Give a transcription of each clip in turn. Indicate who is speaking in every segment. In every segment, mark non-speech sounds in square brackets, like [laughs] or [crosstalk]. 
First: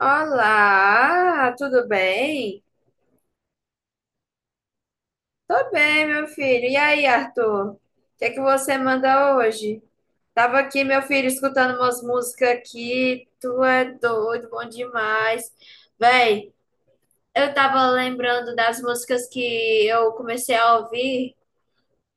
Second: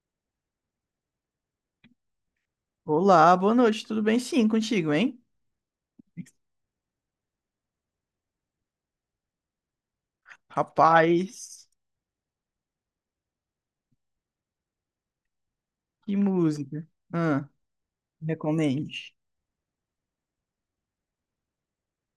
Speaker 1: Olá, tudo bem?
Speaker 2: Olá, boa noite, tudo bem? Sim, contigo, hein?
Speaker 1: Tô bem, meu filho. E aí, Arthur? O que é que você manda hoje? Tava aqui, meu filho,
Speaker 2: Rapaz,
Speaker 1: escutando umas músicas aqui. Tu é doido, bom demais.
Speaker 2: que
Speaker 1: Véi,
Speaker 2: música. Ah,
Speaker 1: eu tava lembrando das
Speaker 2: recomende.
Speaker 1: músicas que eu comecei a ouvir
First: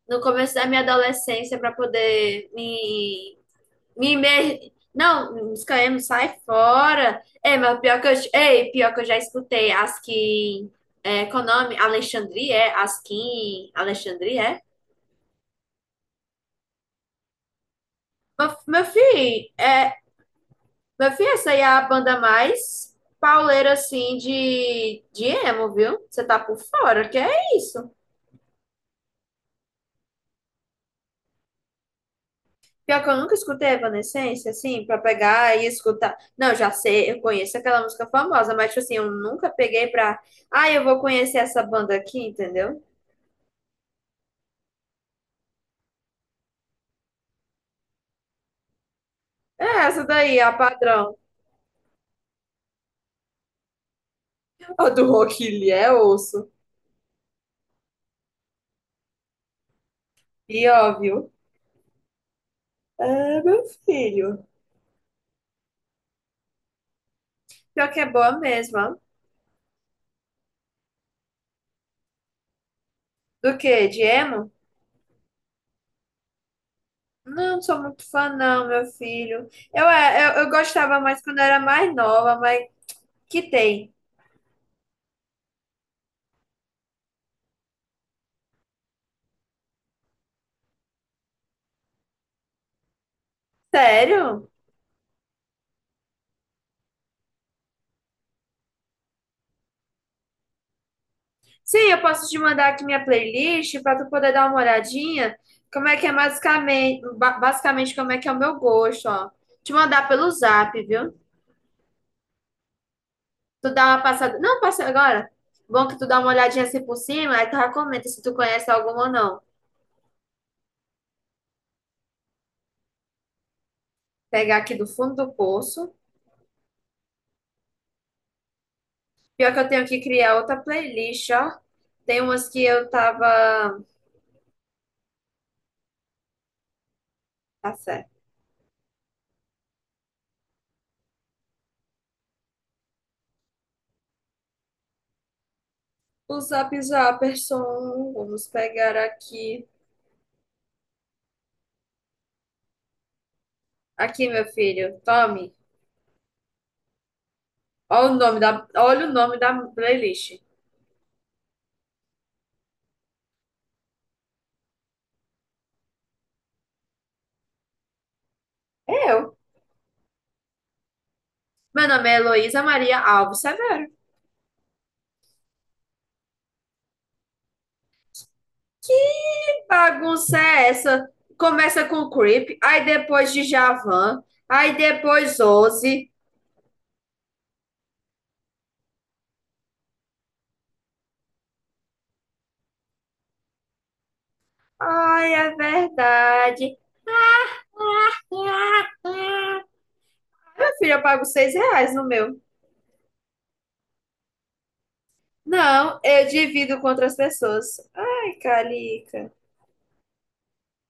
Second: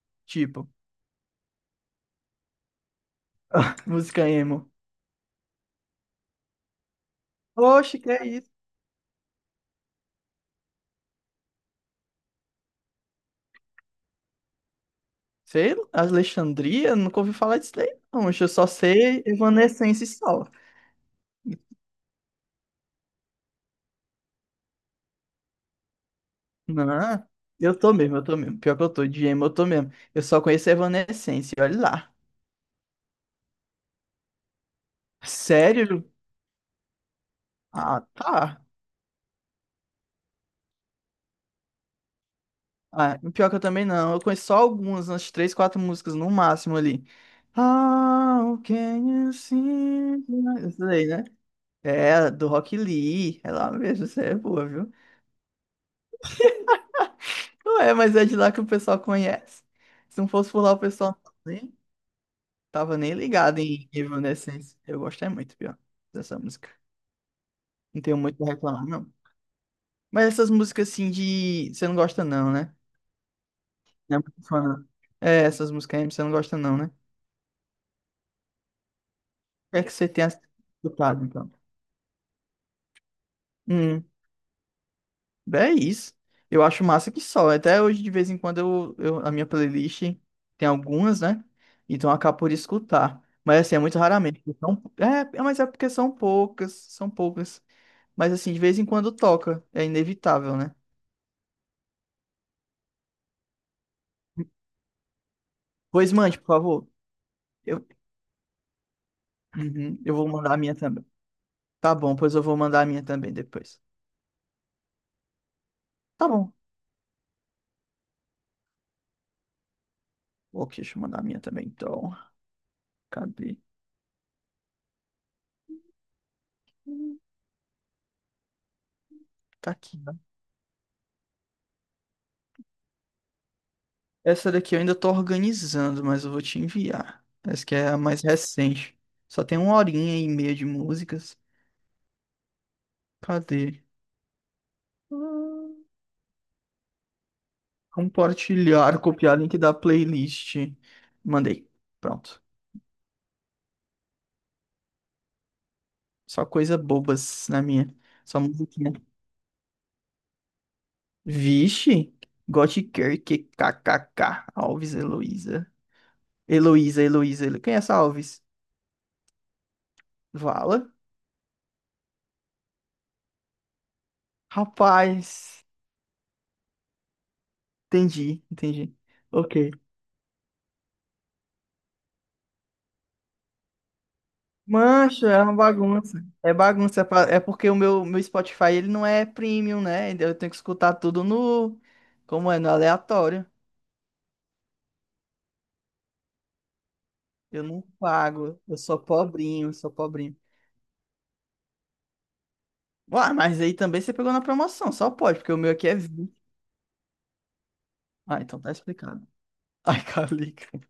Speaker 1: no começo da
Speaker 2: Tipo,
Speaker 1: minha adolescência para poder me
Speaker 2: [laughs] música emo.
Speaker 1: Não, os KM sai fora. É, mas
Speaker 2: Oxe,
Speaker 1: pior que
Speaker 2: que
Speaker 1: eu,
Speaker 2: é isso?
Speaker 1: ei, pior que eu já escutei. Askin. É, qual o nome? Alexandria, é? Askin. Alexandria, é?
Speaker 2: Sei lá, Alexandria? Nunca ouvi falar disso daí não. Oxe, eu
Speaker 1: Meu,
Speaker 2: só
Speaker 1: meu
Speaker 2: sei
Speaker 1: filho, é,
Speaker 2: Evanescence só.
Speaker 1: meu filho, essa aí é a banda mais pauleira assim de emo, viu? Você tá por fora, que
Speaker 2: Não,
Speaker 1: é
Speaker 2: eu
Speaker 1: isso?
Speaker 2: tô mesmo, eu tô mesmo. Pior que eu tô de emo, eu tô mesmo. Eu só conheço Evanescence, olha lá.
Speaker 1: Pior que eu nunca escutei Evanescence, assim, pra pegar e
Speaker 2: Sério?
Speaker 1: escutar. Não, já sei, eu conheço aquela
Speaker 2: Ah,
Speaker 1: música famosa,
Speaker 2: tá.
Speaker 1: mas, tipo assim, eu nunca peguei pra. Ah, eu vou conhecer essa banda aqui, entendeu?
Speaker 2: Ah, pior que eu também não. Eu conheço só algumas, umas três, quatro músicas no máximo ali. How can you see?
Speaker 1: É essa daí, a
Speaker 2: Isso daí,
Speaker 1: padrão.
Speaker 2: né? É, do Rock Lee. É lá mesmo, isso aí é boa,
Speaker 1: A
Speaker 2: viu?
Speaker 1: do Rock Lee é osso.
Speaker 2: Não é, mas é de lá que o pessoal conhece. Se não fosse por
Speaker 1: E
Speaker 2: lá, o pessoal
Speaker 1: óbvio.
Speaker 2: nem tava nem
Speaker 1: É,
Speaker 2: ligado
Speaker 1: meu
Speaker 2: em
Speaker 1: filho.
Speaker 2: Evanescence. Eu gosto é muito, pior, dessa música.
Speaker 1: Pior que
Speaker 2: Não
Speaker 1: é
Speaker 2: tenho
Speaker 1: boa
Speaker 2: muito pra
Speaker 1: mesmo,
Speaker 2: reclamar,
Speaker 1: ó.
Speaker 2: não. Mas essas músicas assim de. Você não gosta, não, né?
Speaker 1: Do quê? De
Speaker 2: Não é muito
Speaker 1: emo?
Speaker 2: fã, não. É, essas músicas aí você não gosta, não, né? O
Speaker 1: Não, sou muito fã, não, meu filho.
Speaker 2: que é
Speaker 1: Eu,
Speaker 2: que você tem
Speaker 1: é, eu, eu gostava mais
Speaker 2: escutado,
Speaker 1: quando
Speaker 2: então?
Speaker 1: era mais nova, mas que tem.
Speaker 2: Hum, é isso. Eu acho massa que só. Até hoje, de vez em quando, a minha playlist tem algumas, né? Então eu acabo por escutar. Mas assim, é muito raramente.
Speaker 1: Sério?
Speaker 2: Porque são poucas, são poucas. Mas assim, de vez em quando toca. É inevitável, né?
Speaker 1: Sim, eu posso te mandar aqui minha playlist pra tu poder dar uma olhadinha. Como é que
Speaker 2: Pois
Speaker 1: é
Speaker 2: mande, por favor.
Speaker 1: basicamente,
Speaker 2: Eu,
Speaker 1: basicamente como é que é o meu gosto, ó. Te
Speaker 2: Uhum,
Speaker 1: mandar
Speaker 2: eu vou
Speaker 1: pelo
Speaker 2: mandar a
Speaker 1: zap,
Speaker 2: minha também.
Speaker 1: viu?
Speaker 2: Tá bom, pois eu vou mandar a minha também
Speaker 1: Tu
Speaker 2: depois.
Speaker 1: dá uma passada. Não, passa agora. Bom que tu dá uma
Speaker 2: Tá bom.
Speaker 1: olhadinha assim por cima, aí tu já comenta se tu conhece alguma ou não.
Speaker 2: Ok, deixa eu mandar a minha também, então. Cadê?
Speaker 1: Pegar aqui do fundo do poço. Pior que eu
Speaker 2: Tá
Speaker 1: tenho
Speaker 2: aqui.
Speaker 1: que criar outra playlist, ó. Tem umas que eu tava.
Speaker 2: Essa daqui eu ainda tô organizando, mas eu vou te enviar. Essa
Speaker 1: Tá
Speaker 2: que é a
Speaker 1: certo.
Speaker 2: mais recente. Só tem uma horinha e meia de músicas. Cadê? Hum,
Speaker 1: O Zap Zapperson. Vamos pegar
Speaker 2: Compartilhar, copiar link
Speaker 1: aqui.
Speaker 2: da playlist. Mandei. Pronto.
Speaker 1: Aqui, meu filho. Tome.
Speaker 2: Só coisa bobas na minha. Só musiquinha.
Speaker 1: Olha o nome da playlist.
Speaker 2: Vixe! Gothic Kirk, KKK. Alves, Heloísa. Heloísa, Heloísa. Quem é essa Alves?
Speaker 1: É eu.
Speaker 2: Vala?
Speaker 1: Meu nome é Heloísa Maria Alves Severo.
Speaker 2: Rapaz. Entendi, entendi. Ok.
Speaker 1: Que bagunça é essa? Começa com Creep, aí depois de Javan, aí
Speaker 2: Mancho,
Speaker 1: depois
Speaker 2: é uma
Speaker 1: Ozzy.
Speaker 2: bagunça. É bagunça. É porque o meu Spotify ele não é premium, né? Então, eu tenho que escutar tudo no. Como é? No aleatório.
Speaker 1: Ai, é verdade.
Speaker 2: Eu não pago. Eu
Speaker 1: Minha
Speaker 2: sou pobrinho, sou pobrinho.
Speaker 1: filha, eu pago R$ 6 no meu.
Speaker 2: Uai, mas aí também você pegou na promoção, só pode, porque o meu aqui é
Speaker 1: Não, eu
Speaker 2: 20.
Speaker 1: divido com outras pessoas. Ai,
Speaker 2: Ah, então tá explicado.
Speaker 1: Calica.
Speaker 2: [laughs] Ai, Calica.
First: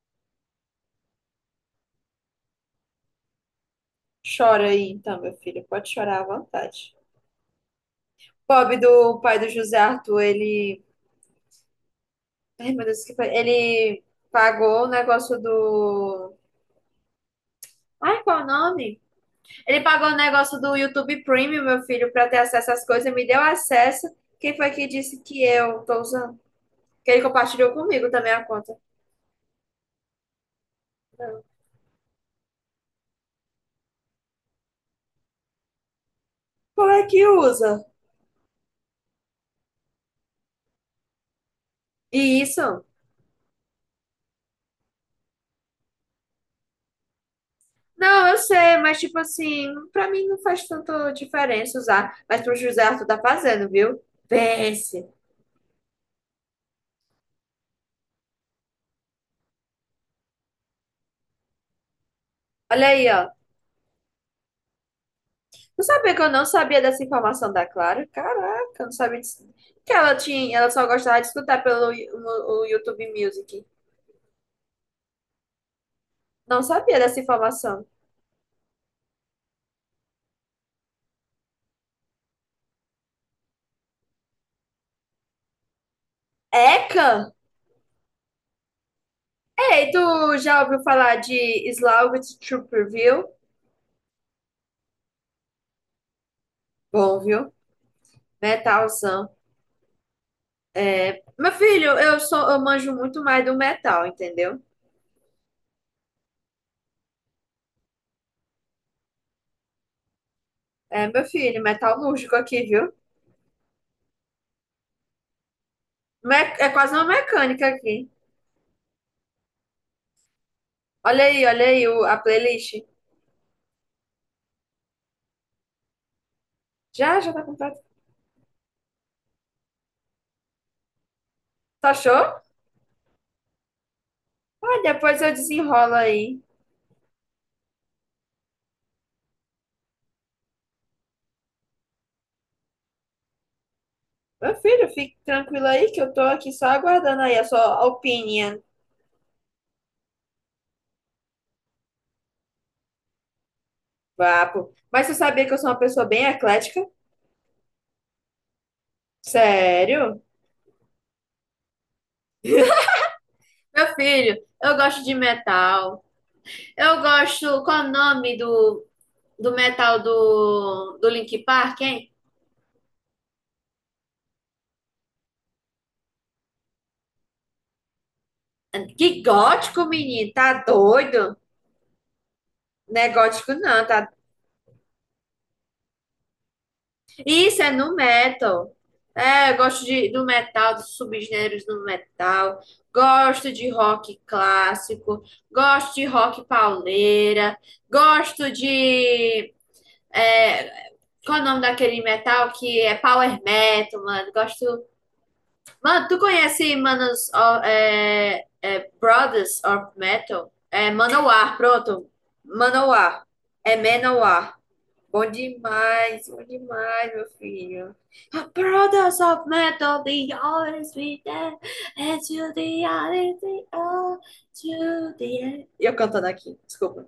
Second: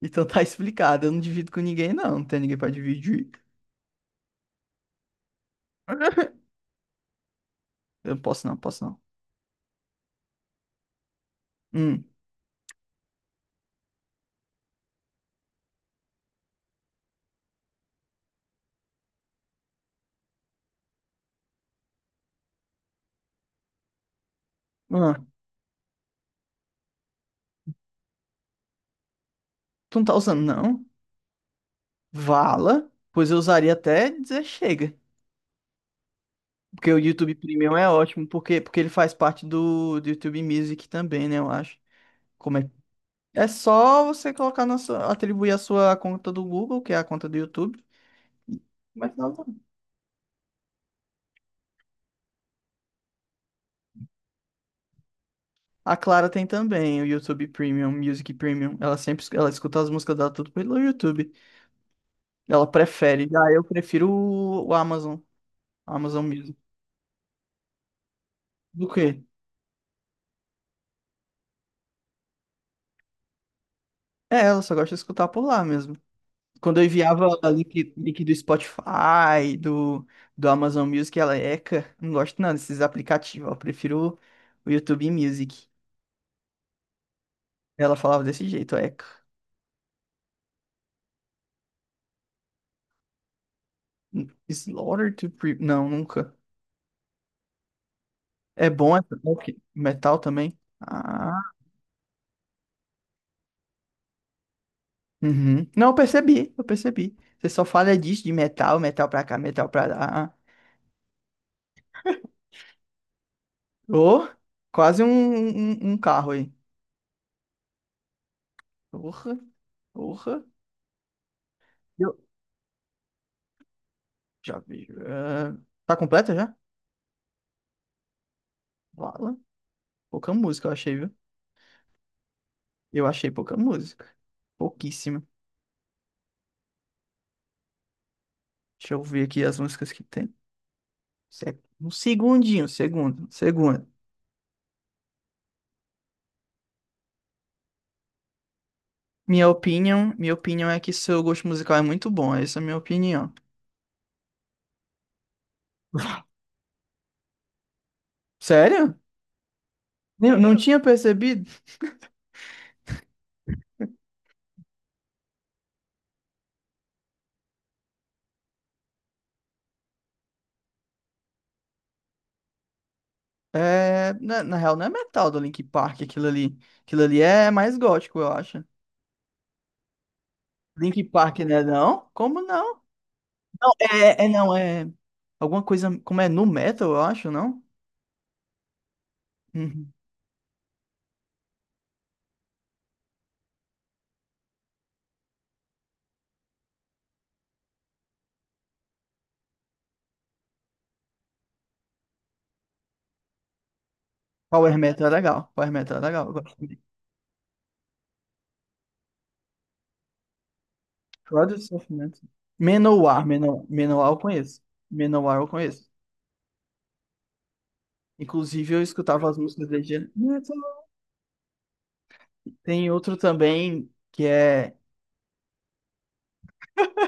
Speaker 2: Então tá explicado. Eu não divido com ninguém, não. Não tem ninguém pra dividir.
Speaker 1: Chora aí então, meu filho. Pode chorar à
Speaker 2: [laughs]
Speaker 1: vontade.
Speaker 2: Eu posso não,
Speaker 1: Pobre
Speaker 2: posso não.
Speaker 1: do pai do José Arthur, ele.
Speaker 2: Hum.
Speaker 1: Ai, meu Deus, que foi? Ele pagou o negócio do. Ai, qual o nome? Ele pagou o negócio do YouTube Premium, meu filho, para ter acesso às coisas, me deu acesso. Quem foi que
Speaker 2: Ah,
Speaker 1: disse que eu tô usando? Que ele compartilhou comigo também a conta.
Speaker 2: tu não tá usando, não?
Speaker 1: Não.
Speaker 2: Vala? Pois eu usaria até dizer chega.
Speaker 1: Como
Speaker 2: Porque o
Speaker 1: é que
Speaker 2: YouTube Premium
Speaker 1: usa?
Speaker 2: é ótimo, porque ele faz parte do YouTube Music também, né? Eu acho.
Speaker 1: E
Speaker 2: Como é?
Speaker 1: isso?
Speaker 2: É só você colocar na sua, atribuir a sua conta do Google, que é a conta do YouTube.
Speaker 1: Não, eu
Speaker 2: e
Speaker 1: sei, mas
Speaker 2: Mas
Speaker 1: tipo
Speaker 2: não.
Speaker 1: assim, pra mim não faz tanta diferença usar, mas pro José Arthur tá fazendo, viu? Pense.
Speaker 2: A Clara tem também o YouTube Premium, Music Premium. Ela escuta as músicas dela tudo pelo YouTube. Ela
Speaker 1: Olha aí,
Speaker 2: prefere.
Speaker 1: ó.
Speaker 2: Já eu prefiro o Amazon,
Speaker 1: Não sabia que
Speaker 2: Amazon
Speaker 1: eu não
Speaker 2: Music.
Speaker 1: sabia dessa informação da Clara? Caraca, eu
Speaker 2: Do
Speaker 1: não sabia
Speaker 2: quê?
Speaker 1: disso. Que ela tinha, ela só gostava de escutar pelo o YouTube Music.
Speaker 2: É, ela só gosta de escutar por lá mesmo.
Speaker 1: Não
Speaker 2: Quando eu
Speaker 1: sabia dessa
Speaker 2: enviava o
Speaker 1: informação.
Speaker 2: link, link do Spotify, do Amazon Music, ela, eca, não gosto não desses aplicativos, eu prefiro o YouTube Music.
Speaker 1: Eca?
Speaker 2: Ela falava desse jeito, eca.
Speaker 1: Ei, tu já ouviu falar de Slaughter Trooper, viu?
Speaker 2: Slaughter to Pre... Não, nunca.
Speaker 1: Bom, viu?
Speaker 2: É bom,
Speaker 1: Metalzão.
Speaker 2: metal também.
Speaker 1: É,
Speaker 2: Ah,
Speaker 1: meu filho, eu manjo muito mais do metal, entendeu?
Speaker 2: uhum. Não, eu percebi, eu percebi. Você só fala disso, de metal, metal pra cá, metal pra lá.
Speaker 1: É, meu filho, metalúrgico aqui, viu?
Speaker 2: Ô, quase um carro aí.
Speaker 1: É quase uma mecânica aqui.
Speaker 2: Porra, porra. Eu
Speaker 1: A playlist.
Speaker 2: já vi. Tá completa já?
Speaker 1: Já, já tá completa.
Speaker 2: Vala. Pouca música eu achei, viu?
Speaker 1: Tu achou?
Speaker 2: Eu achei pouca música.
Speaker 1: Ah, depois
Speaker 2: Pouquíssima.
Speaker 1: eu desenrolo aí.
Speaker 2: Deixa eu ver aqui as músicas que tem. É um segundinho, segundo.
Speaker 1: Meu filho, fique tranquilo aí que eu tô aqui só aguardando aí a sua opinion.
Speaker 2: Minha opinião é que seu gosto musical é muito bom. Essa é a minha opinião.
Speaker 1: Papo. Mas você sabia que eu sou uma pessoa bem
Speaker 2: [laughs]
Speaker 1: eclética?
Speaker 2: Sério?
Speaker 1: Sério?
Speaker 2: Não tinha percebido?
Speaker 1: Meu filho, eu gosto de metal. Eu gosto. Qual é o nome do, do metal do Linkin Park, hein?
Speaker 2: É, na real, não é metal do Linkin Park aquilo ali. Aquilo ali é mais gótico, eu acho.
Speaker 1: Que gótico, menino. Tá
Speaker 2: Linkin
Speaker 1: doido?
Speaker 2: Park, né? Não? Como não?
Speaker 1: Não é gótico, não. Tá...
Speaker 2: É. Alguma coisa. Como é? Nu metal, eu acho,
Speaker 1: Isso
Speaker 2: não?
Speaker 1: é no metal. É, eu gosto
Speaker 2: Uhum.
Speaker 1: de, do metal, dos subgêneros do metal. Gosto de rock clássico. Gosto de rock pauleira. Gosto de. É, qual é o nome daquele metal que é power metal, mano? Gosto.
Speaker 2: Power Metal é legal. Power Metal é
Speaker 1: Mano, tu
Speaker 2: legal. Eu gosto
Speaker 1: conhece
Speaker 2: também.
Speaker 1: Manos, ó, é, é, Brothers of Metal? É Manowar,
Speaker 2: Cláudio
Speaker 1: pronto.
Speaker 2: Sofrimento.
Speaker 1: Manowar.
Speaker 2: Manowar. Manowar,
Speaker 1: É
Speaker 2: Manowar eu
Speaker 1: Manowar.
Speaker 2: conheço. Manowar eu conheço.
Speaker 1: Bom demais, meu filho.
Speaker 2: Inclusive, eu
Speaker 1: Brothers
Speaker 2: escutava as
Speaker 1: of
Speaker 2: músicas dele.
Speaker 1: Metal, they always be there. And to the
Speaker 2: Tem outro
Speaker 1: end, they
Speaker 2: também
Speaker 1: are
Speaker 2: que é
Speaker 1: to the end. Eu cantando aqui, desculpa.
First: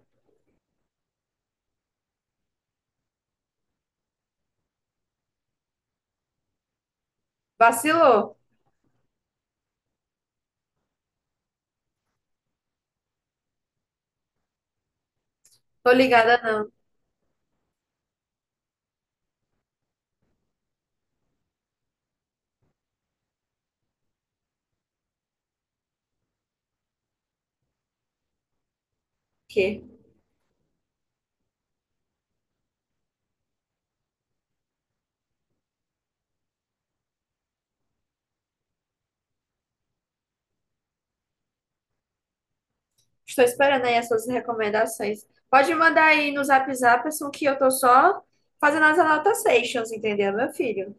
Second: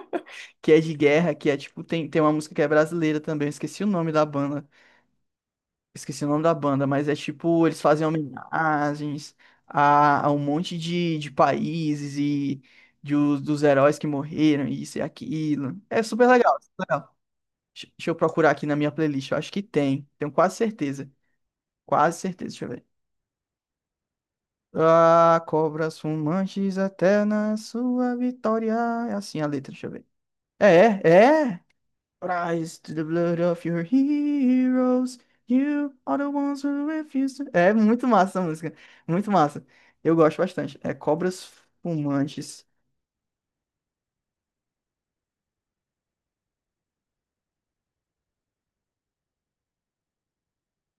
Speaker 2: que é de guerra, que é tipo, tem uma música que é brasileira também, eu esqueci o nome da banda. Esqueci o nome da banda, mas é tipo, eles fazem
Speaker 1: Vacilou.
Speaker 2: homenagens a um monte de países e dos heróis que morreram, isso e aquilo.
Speaker 1: Tô
Speaker 2: É super
Speaker 1: ligada
Speaker 2: legal,
Speaker 1: não. O
Speaker 2: super legal. Deixa eu procurar aqui na minha playlist. Eu acho que tem. Tenho quase certeza. Quase certeza. Deixa eu ver. Ah, cobras fumantes até na sua vitória. É assim a letra,
Speaker 1: quê?
Speaker 2: deixa eu ver. É, é. Rise to the blood of your heroes. You are the ones who refuse to... É muito massa essa música. Muito massa. Eu gosto bastante. É Cobras Fumantes.
Speaker 1: Estou esperando aí as suas recomendações. Pode mandar aí no Zap Zap, assim, que eu tô só fazendo as anotações, entendeu, meu filho?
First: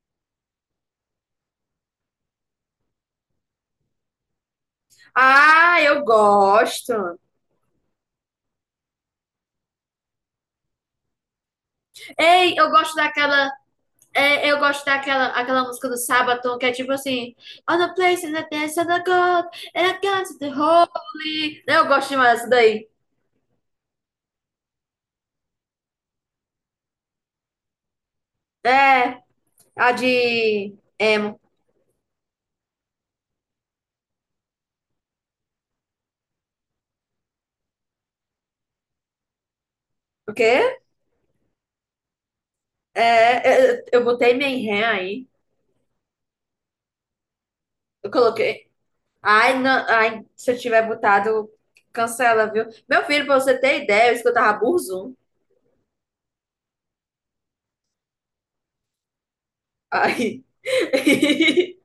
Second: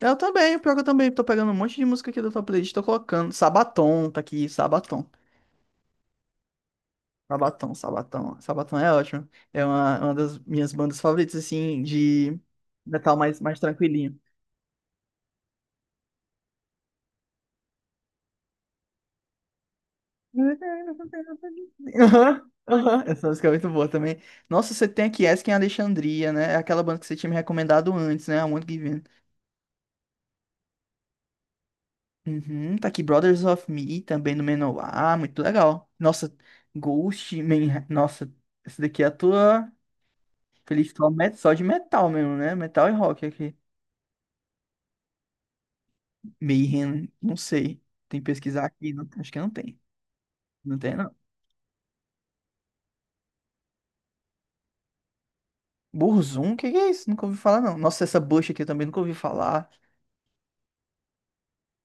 Speaker 2: Eu também, pior que eu também tô pegando um monte de música aqui da tua playlist, tô colocando. Sabaton tá aqui, Sabaton.
Speaker 1: Ah, eu gosto.
Speaker 2: Sabatão, Sabatão. Sabatão é ótimo. É uma das minhas bandas favoritas, assim, de
Speaker 1: Ei, eu gosto
Speaker 2: metal mais,
Speaker 1: daquela.
Speaker 2: mais tranquilinho.
Speaker 1: É, eu gosto daquela aquela música do Sabaton que é tipo assim: On the place in the dance of the God, and I got
Speaker 2: [laughs]
Speaker 1: to the holy. Eu gosto demais dessa
Speaker 2: Aham,
Speaker 1: daí.
Speaker 2: aham. Essa música é muito boa também. Nossa, você tem aqui Asking Alexandria, né? É aquela banda que você tinha me recomendado antes, né? A Want Given.
Speaker 1: É, a de emo.
Speaker 2: Uhum, tá aqui Brothers of Me, também no Menor. Muito legal. Nossa, Ghost, Man... Nossa, esse daqui é a tua
Speaker 1: O quê?
Speaker 2: playlist só de metal mesmo, né? Metal e rock aqui.
Speaker 1: É, eu botei minha ré aí.
Speaker 2: Mayhem, não sei.
Speaker 1: Eu
Speaker 2: Tem que pesquisar
Speaker 1: coloquei.
Speaker 2: aqui, acho que não
Speaker 1: Ai,
Speaker 2: tem.
Speaker 1: não, ai, se eu
Speaker 2: Não
Speaker 1: tiver
Speaker 2: tem, não.
Speaker 1: botado, cancela, viu? Meu filho, pra você ter ideia, eu escutava Burzum.
Speaker 2: Burzum, o que que é isso? Nunca ouvi falar, não. Nossa, essa bucha aqui eu também nunca ouvi falar.
Speaker 1: Ai. [laughs]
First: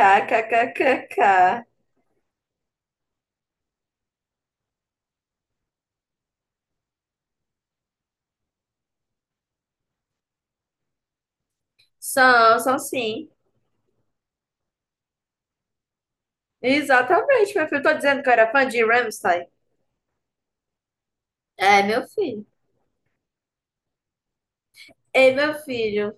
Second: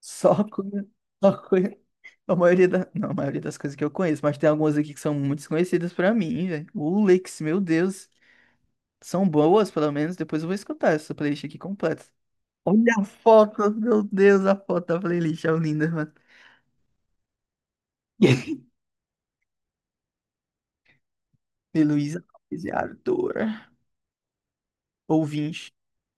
Speaker 2: Só [laughs] só coisa. Não, a maioria das coisas que eu conheço, mas tem algumas aqui que são muito desconhecidas pra mim, velho. O Lex, meu Deus. São boas, pelo menos. Depois eu vou escutar essa playlist aqui completa.
Speaker 1: São, são
Speaker 2: Olha a
Speaker 1: sim.
Speaker 2: foto, meu Deus, a foto da playlist é linda, mano.
Speaker 1: Exatamente, meu filho. Tô dizendo que eu era fã
Speaker 2: [laughs]
Speaker 1: de Rammstein. É,
Speaker 2: E
Speaker 1: meu
Speaker 2: Luísa
Speaker 1: filho.
Speaker 2: Alves e Ardora.
Speaker 1: Ei, meu
Speaker 2: Ouvinte.
Speaker 1: filho.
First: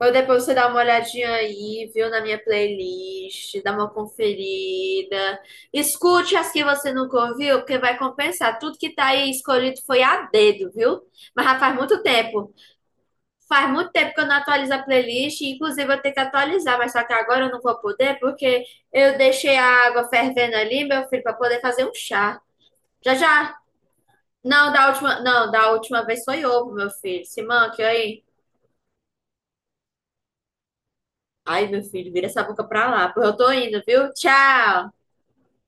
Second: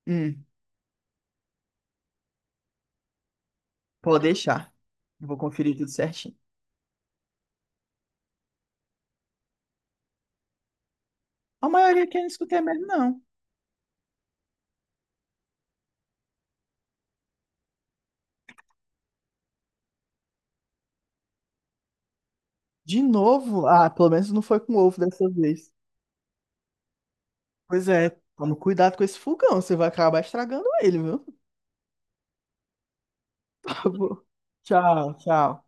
Speaker 1: Ou depois
Speaker 2: Hum.
Speaker 1: você dá uma olhadinha aí, viu, na minha playlist, dá uma
Speaker 2: Pode deixar. Eu vou
Speaker 1: conferida.
Speaker 2: conferir tudo certinho.
Speaker 1: Escute as que você nunca ouviu, porque vai compensar. Tudo que tá aí escolhido foi a dedo, viu? Mas já
Speaker 2: A
Speaker 1: faz muito
Speaker 2: maioria aqui eu não
Speaker 1: tempo.
Speaker 2: escutei mesmo, não.
Speaker 1: Faz muito tempo que eu não atualizo a playlist, inclusive eu tenho que atualizar, mas só que agora eu não vou poder porque eu deixei a água fervendo ali, meu filho, para poder fazer um chá.
Speaker 2: De
Speaker 1: Já já.
Speaker 2: novo? Ah, pelo menos não foi
Speaker 1: Não,
Speaker 2: com
Speaker 1: da
Speaker 2: ovo
Speaker 1: última,
Speaker 2: dessa
Speaker 1: não,
Speaker 2: vez.
Speaker 1: Da última vez foi ovo, meu filho. Se manque
Speaker 2: Pois é,
Speaker 1: aí.
Speaker 2: toma cuidado com esse fogão, você vai acabar estragando ele, viu? [laughs]
Speaker 1: Ai, meu filho, vira essa boca pra lá, porque eu tô indo,
Speaker 2: Tá
Speaker 1: viu?
Speaker 2: bom.
Speaker 1: Tchau.
Speaker 2: Tchau, tchau.